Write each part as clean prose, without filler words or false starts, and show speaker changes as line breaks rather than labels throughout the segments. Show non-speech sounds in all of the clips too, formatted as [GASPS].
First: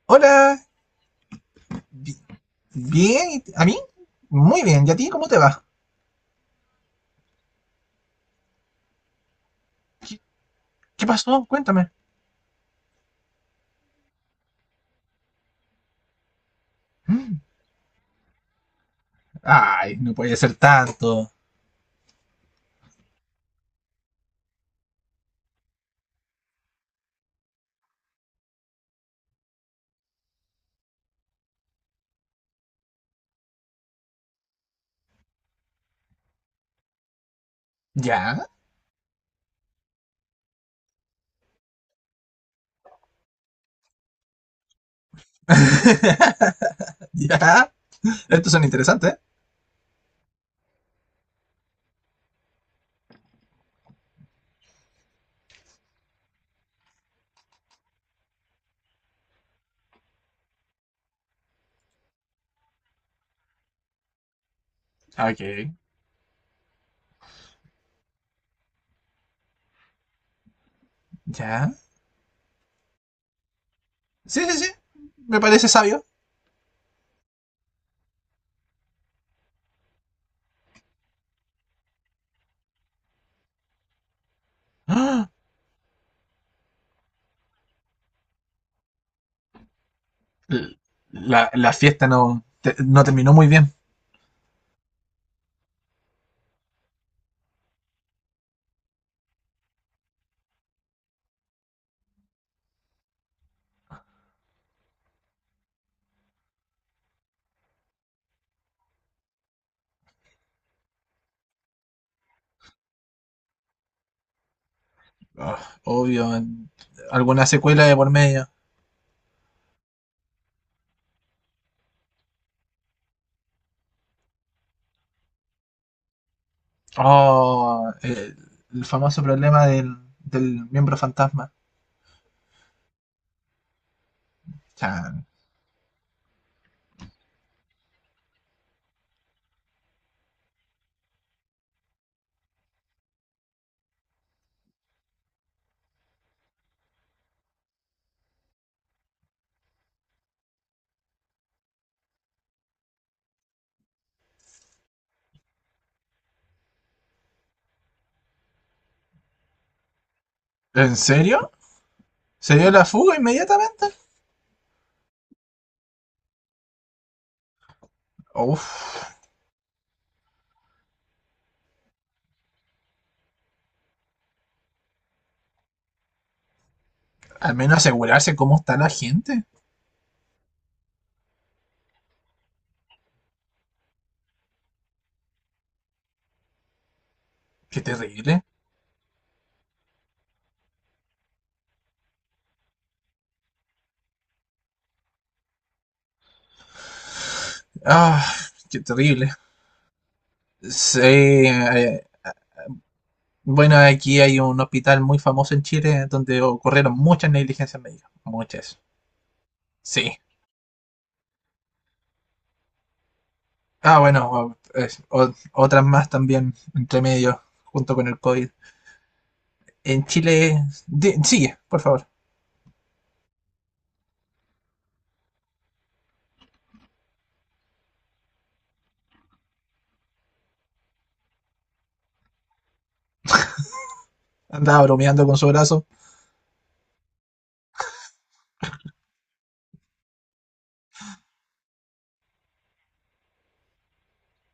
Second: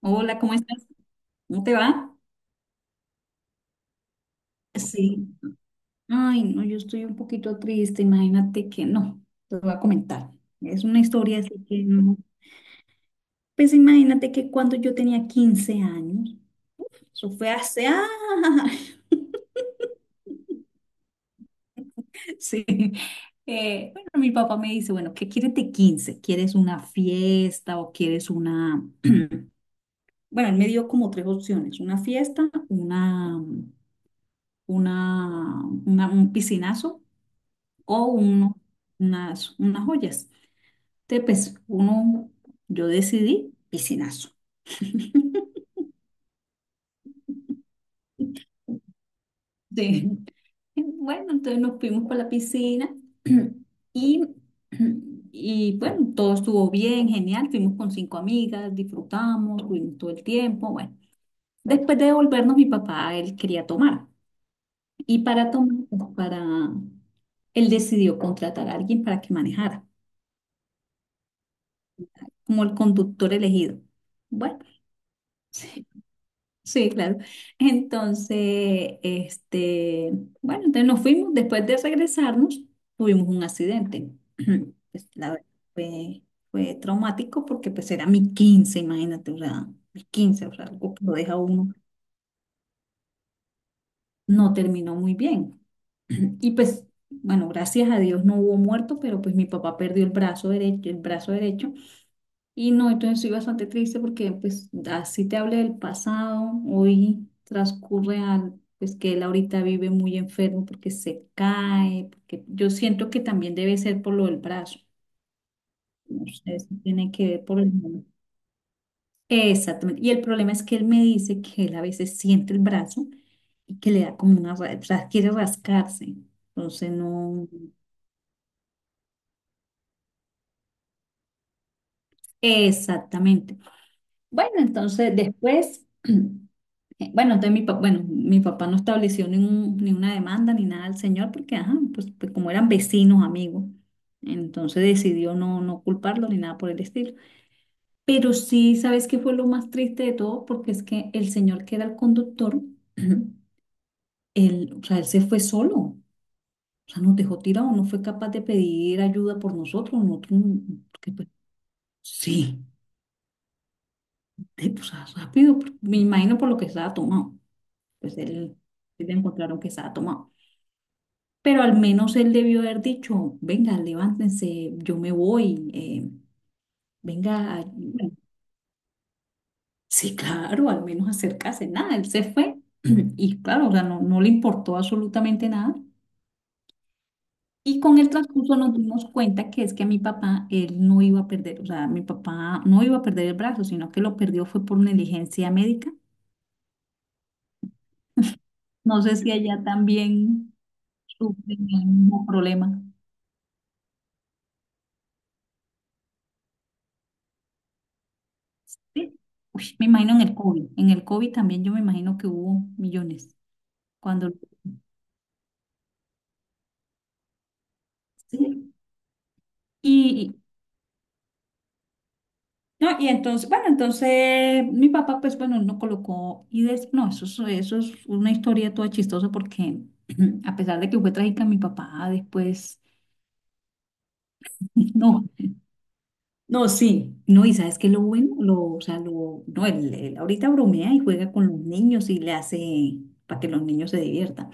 Hola, ¿cómo
Hola,
estás? ¿Cómo te va?
bi- bien, ¿y ¿a mí? Muy bien, ¿y a ti cómo
Sí.
te va?
Ay, no, yo estoy un poquito triste, imagínate que no, te voy a
¿Qué,
comentar. Es una
qué
historia
pasó?
así que
Cuéntame.
no. Pues imagínate que cuando yo tenía 15 años, eso
Mm.
fue hace... ¡Ah! [LAUGHS]
Ay, no puede ser tanto.
Sí. Bueno, mi papá me dice, bueno, ¿qué quieres de 15? ¿Quieres una fiesta o quieres una... [CLEARS THROAT] Bueno, él me dio como tres opciones, una fiesta, un piscinazo o
¿Ya?
uno, unas joyas. Entonces, pues uno, yo decidí piscinazo.
[LAUGHS] ¿Ya? Estos son interesantes.
Sí. [LAUGHS] Bueno, entonces nos fuimos para la piscina [CLEARS THROAT] y, y bueno, todo estuvo bien, genial. Fuimos con cinco amigas, disfrutamos, tuvimos todo el tiempo. Bueno, después de devolvernos, mi papá, él quería tomar. Y para
Ok.
tomar, pues, para, él decidió contratar a alguien para que manejara,
¿Ya?
como el conductor elegido.
Sí, sí,
Bueno.
sí, me parece
[LAUGHS]
sabio.
Sí, claro. Entonces, bueno, entonces nos fuimos, después de regresarnos, tuvimos un accidente. [CLEARS THROAT]
[GASPS]
Pues,
Ah,
la verdad, fue, fue traumático porque pues era mi quince, imagínate, o sea, mi quince, o sea,
l-
algo que lo deja
la
uno,
fiesta no, no terminó muy bien.
no terminó muy bien. [CLEARS THROAT] Y pues, bueno, gracias a Dios no hubo muerto, pero pues mi papá perdió el brazo derecho, el brazo derecho. Y no, entonces estoy bastante triste porque pues así te hablé del pasado, hoy transcurre al, pues que él ahorita vive muy enfermo porque se cae, porque yo siento que también debe ser por lo del brazo,
Ah,
no
obvio,
sé si tiene que ver
alguna
por el...
secuela de por medio.
Exactamente, y el problema es que él me dice que él a veces siente el brazo y que le da como una, ra- o sea, quiere rascarse, entonces no,
Oh, el famoso problema del miembro fantasma.
exactamente. Bueno, entonces
Ya.
después... [CLEARS THROAT] bueno, entonces bueno, mi papá no estableció ni, un- ni una demanda ni nada al señor porque, ajá, pues, como eran vecinos, amigos, entonces decidió no, no culparlo ni nada por el estilo. Pero sí, ¿sabes qué fue lo más triste de todo? Porque es que el señor que era el conductor, [CLEARS THROAT] él, o sea, él se fue solo, o sea, nos dejó tirados, no fue capaz de pedir ayuda por nosotros,
¿En
porque, pues,
serio? ¿Se
sí,
dio la fuga inmediatamente?
de- o sea, rápido, me imagino por lo que estaba tomado, pues él,
Uf,
él encontraron que estaba tomado. Pero al menos él debió haber dicho, venga, levántense, yo me voy,
al
venga,
menos
ayúdenme.
asegurarse cómo está la gente.
Sí, claro, al menos acercarse, nada, él se fue [CLEARS THROAT] y claro, o sea, no, no le importó absolutamente nada.
Qué
Y con el
terrible.
transcurso nos dimos cuenta que es que a mi papá, él no iba a perder, o sea, mi papá no iba a perder el brazo, sino que lo perdió fue por negligencia médica.
Ah, qué
No sé
terrible.
si allá también
Sí,
sufren el mismo problema.
bueno, aquí hay un hospital muy famoso en Chile donde ocurrieron muchas negligencias médicas. Muchas.
Sí. Uy, me imagino
Sí.
en el COVID también yo me imagino que hubo millones.
Ah, bueno,
Cuando
o- es- o- otras más también entre medio, junto con el COVID.
sí.
En
Y,
Chile. Sigue, por favor.
no, y entonces, bueno, entonces mi papá, pues bueno, no colocó y des- no, eso es una historia toda chistosa porque [CLEARS THROAT] a pesar de que fue trágica, mi papá después,
Andaba
[LAUGHS]
bromeando
no,
con su brazo.
no, sí, no, y sabes que lo bueno, lo, o sea, lo, no, él ahorita bromea y juega con los niños y le hace para que los niños se diviertan.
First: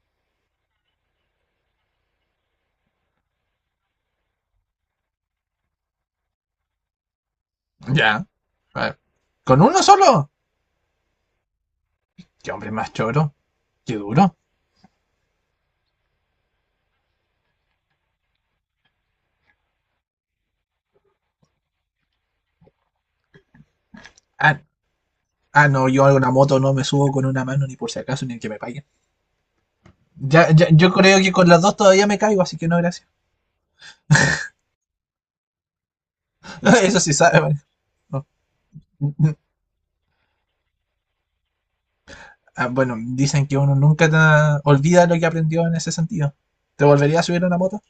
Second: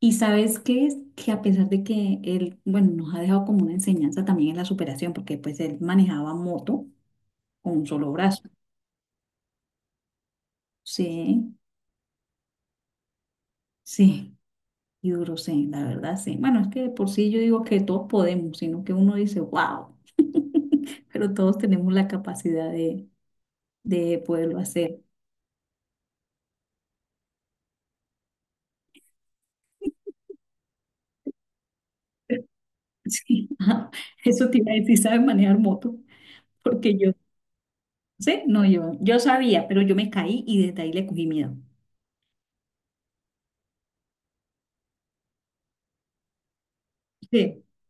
Y sabes qué es que a pesar de que él, bueno, nos ha dejado como una enseñanza también en la superación, porque pues él manejaba moto con un solo
Ya.
brazo.
A ver. ¿Con uno solo?
Sí,
Qué hombre más choro. Qué duro.
sí, yo creo sí, la verdad sí. Bueno, es que de por sí yo digo que todos podemos, sino que uno dice, wow, pero todos tenemos la capacidad de
Ah,
poderlo hacer.
ah, no, yo a una moto no me subo con una mano ni por si acaso, ni que me paguen. Ya, yo creo que con las dos todavía me caigo, así que no, gracias.
Sí, [LAUGHS] ajá, eso te iba a decir, ¿sabes manejar moto?
[LAUGHS]
Porque
Eso
yo,
sí sabe, man. No.
sí, no, yo sabía, pero yo me caí y desde ahí le cogí miedo.
Ah, bueno, dicen que uno nunca olvida lo que aprendió en ese sentido. ¿Te volverías a subir a una
Sí.
moto?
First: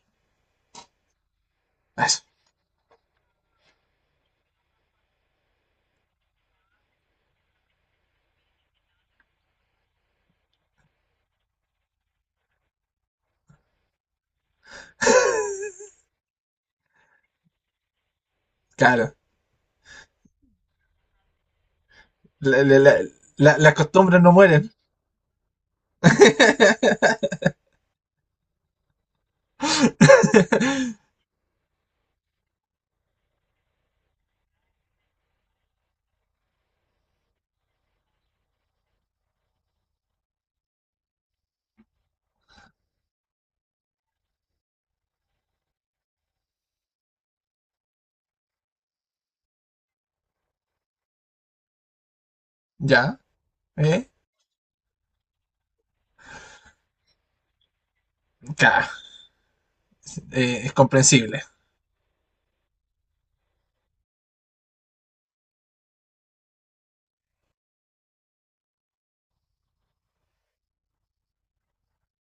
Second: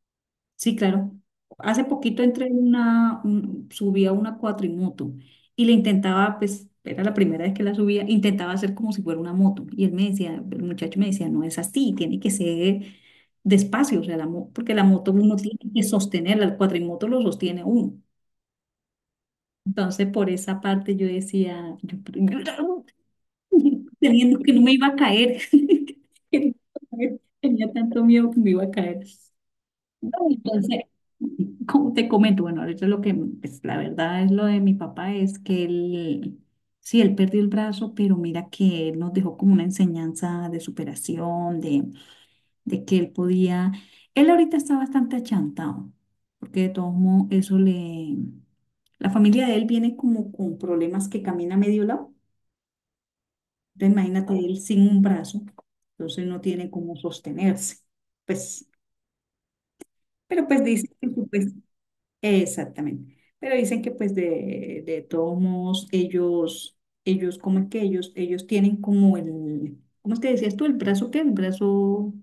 Sí, claro. Hace
Eso,
poquito entré en una, un- subí a una cuatrimoto y le intentaba, pues, era la primera vez que la subía, intentaba hacer como si fuera una moto. Y él me decía, el muchacho me decía, no es así, tiene que ser despacio, o sea, la, mo- porque la moto uno tiene que sostenerla, el cuatrimoto lo sostiene uno.
claro.
Entonces, por esa parte yo decía, yo,
La- la- la- las
[LAUGHS]
costumbres no
teniendo que no
mueren.
me iba a caer, [LAUGHS] que no me iba a caer, tenía tanto miedo que me iba a caer. No, entonces,
[LAUGHS]
como te comento, bueno, ahorita lo que, pues la verdad es lo de mi papá es que él, sí, él perdió el brazo, pero mira que él nos dejó como una enseñanza de superación, de que él podía, él ahorita está bastante achantado, porque de todos modos eso le, la familia de él viene como con problemas que camina a medio lado,
Ya,
entonces
¿eh?
imagínate él sin un brazo, entonces no tiene cómo sostenerse, pues,
Claro,
pero pues
es
dice que
comprensible.
supuestamente exactamente. Pero dicen que pues de todos modos ellos, cómo es que ellos, tienen como el, ¿cómo te decías tú? El brazo qué, el brazo,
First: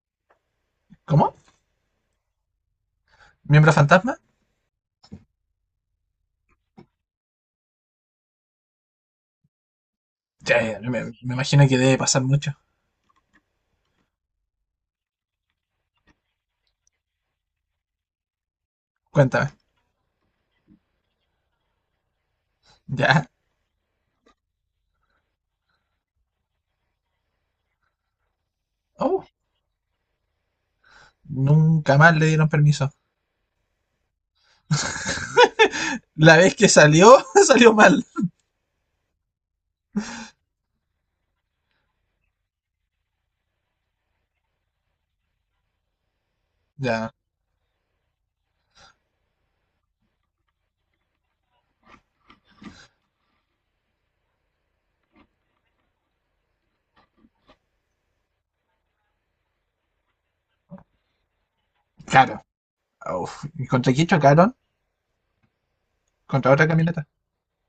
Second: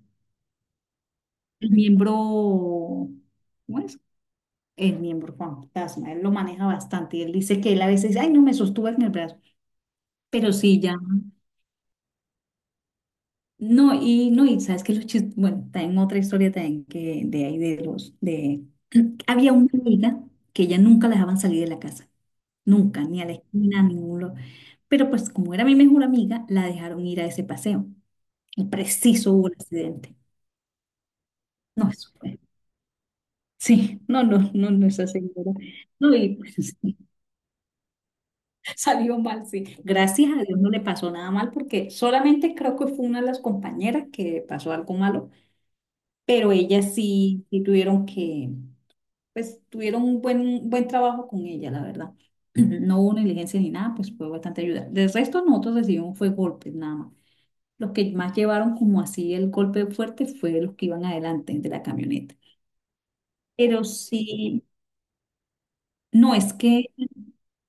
¿Cómo?
el miembro,
¿Miembro
¿cómo es?
fantasma?
El miembro fantasma, él lo maneja bastante y él dice que él a veces, ay, no me sostuve en el brazo, pero
Ya, ya,
sí ya,
me imagino que debe pasar mucho.
no, y no, y sabes que los chistes, bueno, también otra historia también que de ahí de los, de, [CLEARS THROAT]
Cuéntame.
había una amiga que ella nunca la dejaban salir de la casa. Nunca, ni a
Ya.
la esquina, a ningún lo- Pero pues como era mi mejor amiga, la dejaron ir a ese paseo. Y
Oh,
preciso hubo un accidente. No,
nunca
eso
más le
fue.
dieron permiso.
Sí, no, no, no, no, esa señora. No,
La
y
vez
pues,
que
[LAUGHS] sí,
salió, [LAUGHS] salió mal.
salió mal, sí. Gracias a Dios no le pasó nada mal porque solamente creo que fue una de las compañeras que pasó algo malo, pero ellas
Ya,
sí, sí tuvieron que, pues tuvieron un buen trabajo con ella, la verdad. [CLEARS THROAT] No hubo negligencia ni nada, pues fue bastante ayuda. Del resto nosotros recibimos fue golpes nada más. Los que más llevaron como así el golpe fuerte fue los que iban adelante de la camioneta.
caro. Uf, ¿y
Pero
contra quién chocaron?
sí, no
Contra
es
otra
que,
camioneta.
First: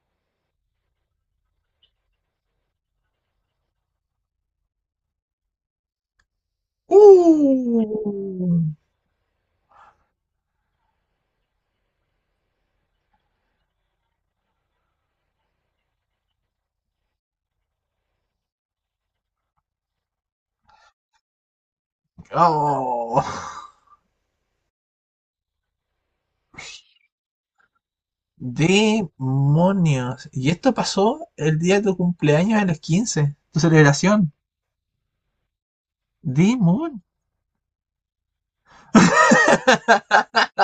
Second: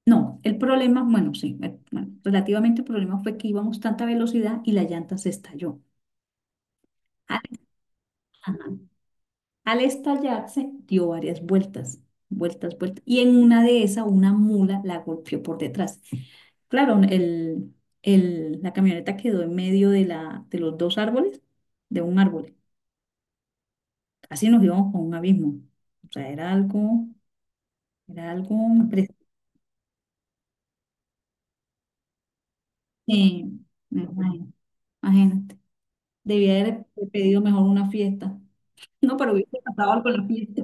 no, el problema, bueno, sí, bueno, relativamente el problema fue que íbamos tanta velocidad y la llanta se estalló. Al,
¡Uh!
ajá, al estallarse dio varias vueltas, vueltas, vueltas. Y en una de esas una mula la golpeó por detrás. Claro, el- la camioneta quedó en medio de, la, de los dos árboles, de un árbol.
¡Oh!
Casi nos íbamos con un abismo. O sea, era algo
¡Demonios! Y esto pasó el día de tu cumpleaños a los 15, tu
impresionante.
celebración.
Imagínate. Debía haber
¡Demon!
pedido mejor una fiesta. No, pero hubiese pasado algo en la fiesta.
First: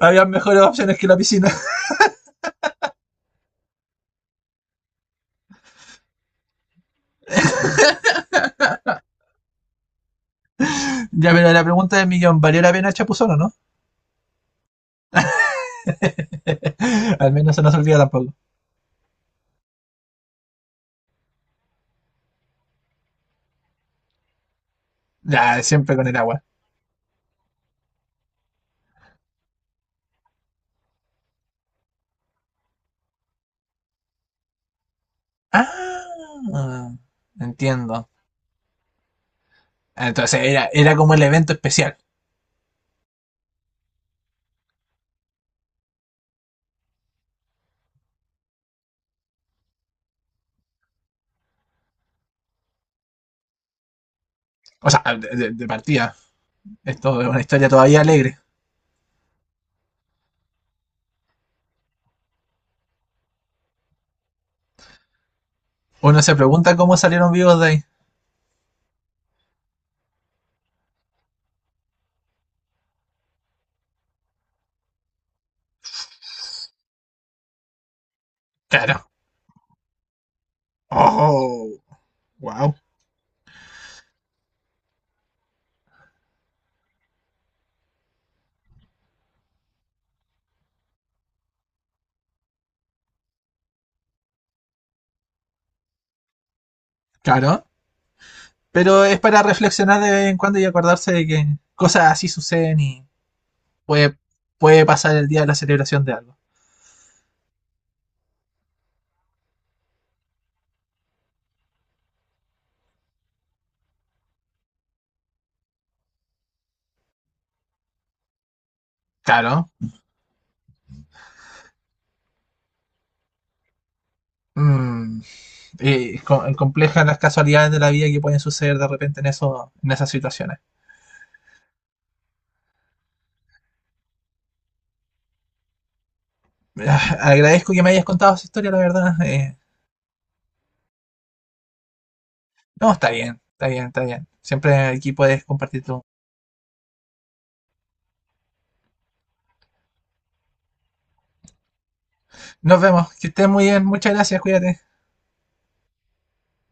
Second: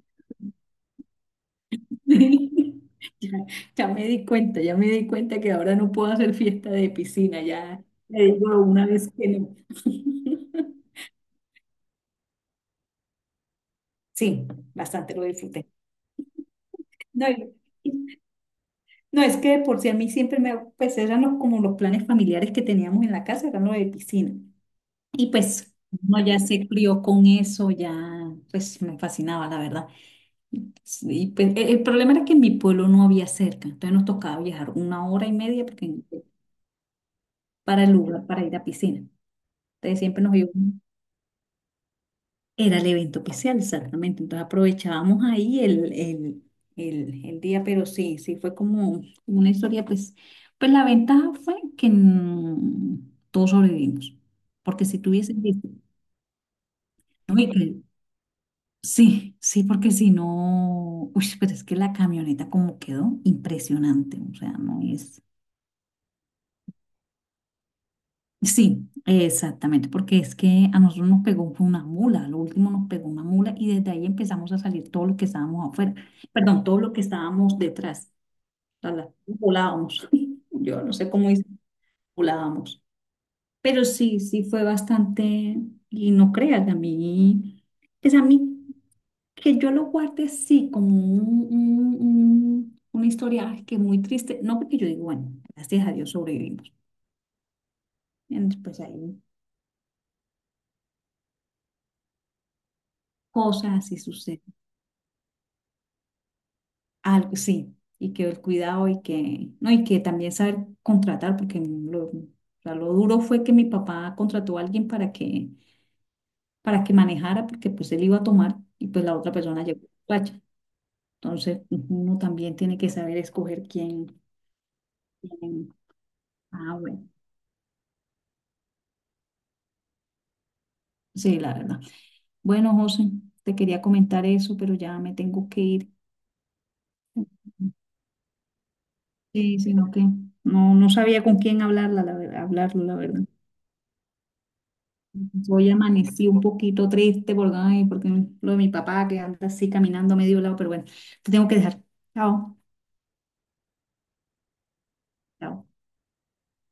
Había mejores opciones que la piscina.
[LAUGHS] Ya, ya me di cuenta, ya me di cuenta que ahora no puedo hacer fiesta de piscina, ya le digo una vez que no. [LAUGHS]
[LAUGHS] Ya, pero la pregunta del millón, ¿valió la pena Chapuzón o no?
Sí, bastante lo disfruté.
[LAUGHS]
No,
Al
y-
menos se nos olvida tampoco.
no, es que de por si a mí siempre me, pues eran los, como los planes familiares que teníamos en la casa, eran los de piscina. Y
Ya,
pues
siempre con el
uno ya
agua.
se crió con eso, ya pues me fascinaba, la verdad. Y pues, e- el problema era que en mi pueblo no había cerca, entonces nos tocaba viajar una hora y media porque,
¡Ah!
para el
Entiendo.
lugar, para ir a piscina. Entonces siempre nos
Entonces
íbamos,
era como el evento especial.
era el evento especial, exactamente. Entonces aprovechábamos ahí el día, pero sí, sí fue como una historia, pues, pues la ventaja fue que todos sobrevivimos, porque
O
si
sea, de,
tuviesen
de- de
visto,
partida. Esto es una historia todavía alegre.
sí, sí, porque si no, uy, pero es que la camioneta como quedó impresionante, o sea, no es...
Uno se pregunta cómo salieron vivos de ahí.
Sí, exactamente, porque es que a nosotros nos pegó fue una mula, lo último nos pegó una mula y desde ahí empezamos a salir todo lo que estábamos afuera, perdón, todo lo que estábamos detrás, o sea,
Claro.
la- volábamos, [LAUGHS] yo no sé cómo dice,
Oh, wow.
volábamos, pero sí, sí fue bastante, y no creas, a mí, pues a mí. Que yo lo guarde sí como un- una historia ay, que muy triste, no porque yo digo, bueno, gracias a Dios sobrevivimos.
Claro.
Entonces, pues
Pero es
hay
para reflexionar de vez en cuando y acordarse de que cosas así suceden y
cosas y
puede,
sucede
puede pasar el día de la celebración de algo.
algo, sí, y que el cuidado y que, no, y que también saber contratar, porque lo, o sea, lo duro fue que mi papá contrató a alguien para que manejara, porque pues él iba a tomar y pues la otra persona
Claro.
llegó borracha. Entonces, uno también tiene que saber escoger quién,
Mm,
quién.
y
Ah,
complejas
bueno,
las casualidades de la vida que pueden suceder de repente en, eso, en esas situaciones.
sí, la verdad. Bueno, José, te quería comentar eso, pero ya me tengo que ir.
Ah, agradezco que me hayas contado esa historia, la verdad.
Sí, sino que no, no sabía con quién hablarla, la verdad, hablarlo,
No,
la
está
verdad.
bien, está bien, está bien. Siempre aquí puedes
Hoy
compartir todo.
amanecí un poquito triste porque, ay, porque lo de mi papá que anda así caminando a medio lado, pero bueno, te tengo que dejar. Chao.
Nos vemos, que estés muy bien. Muchas gracias, cuídate.
Chao.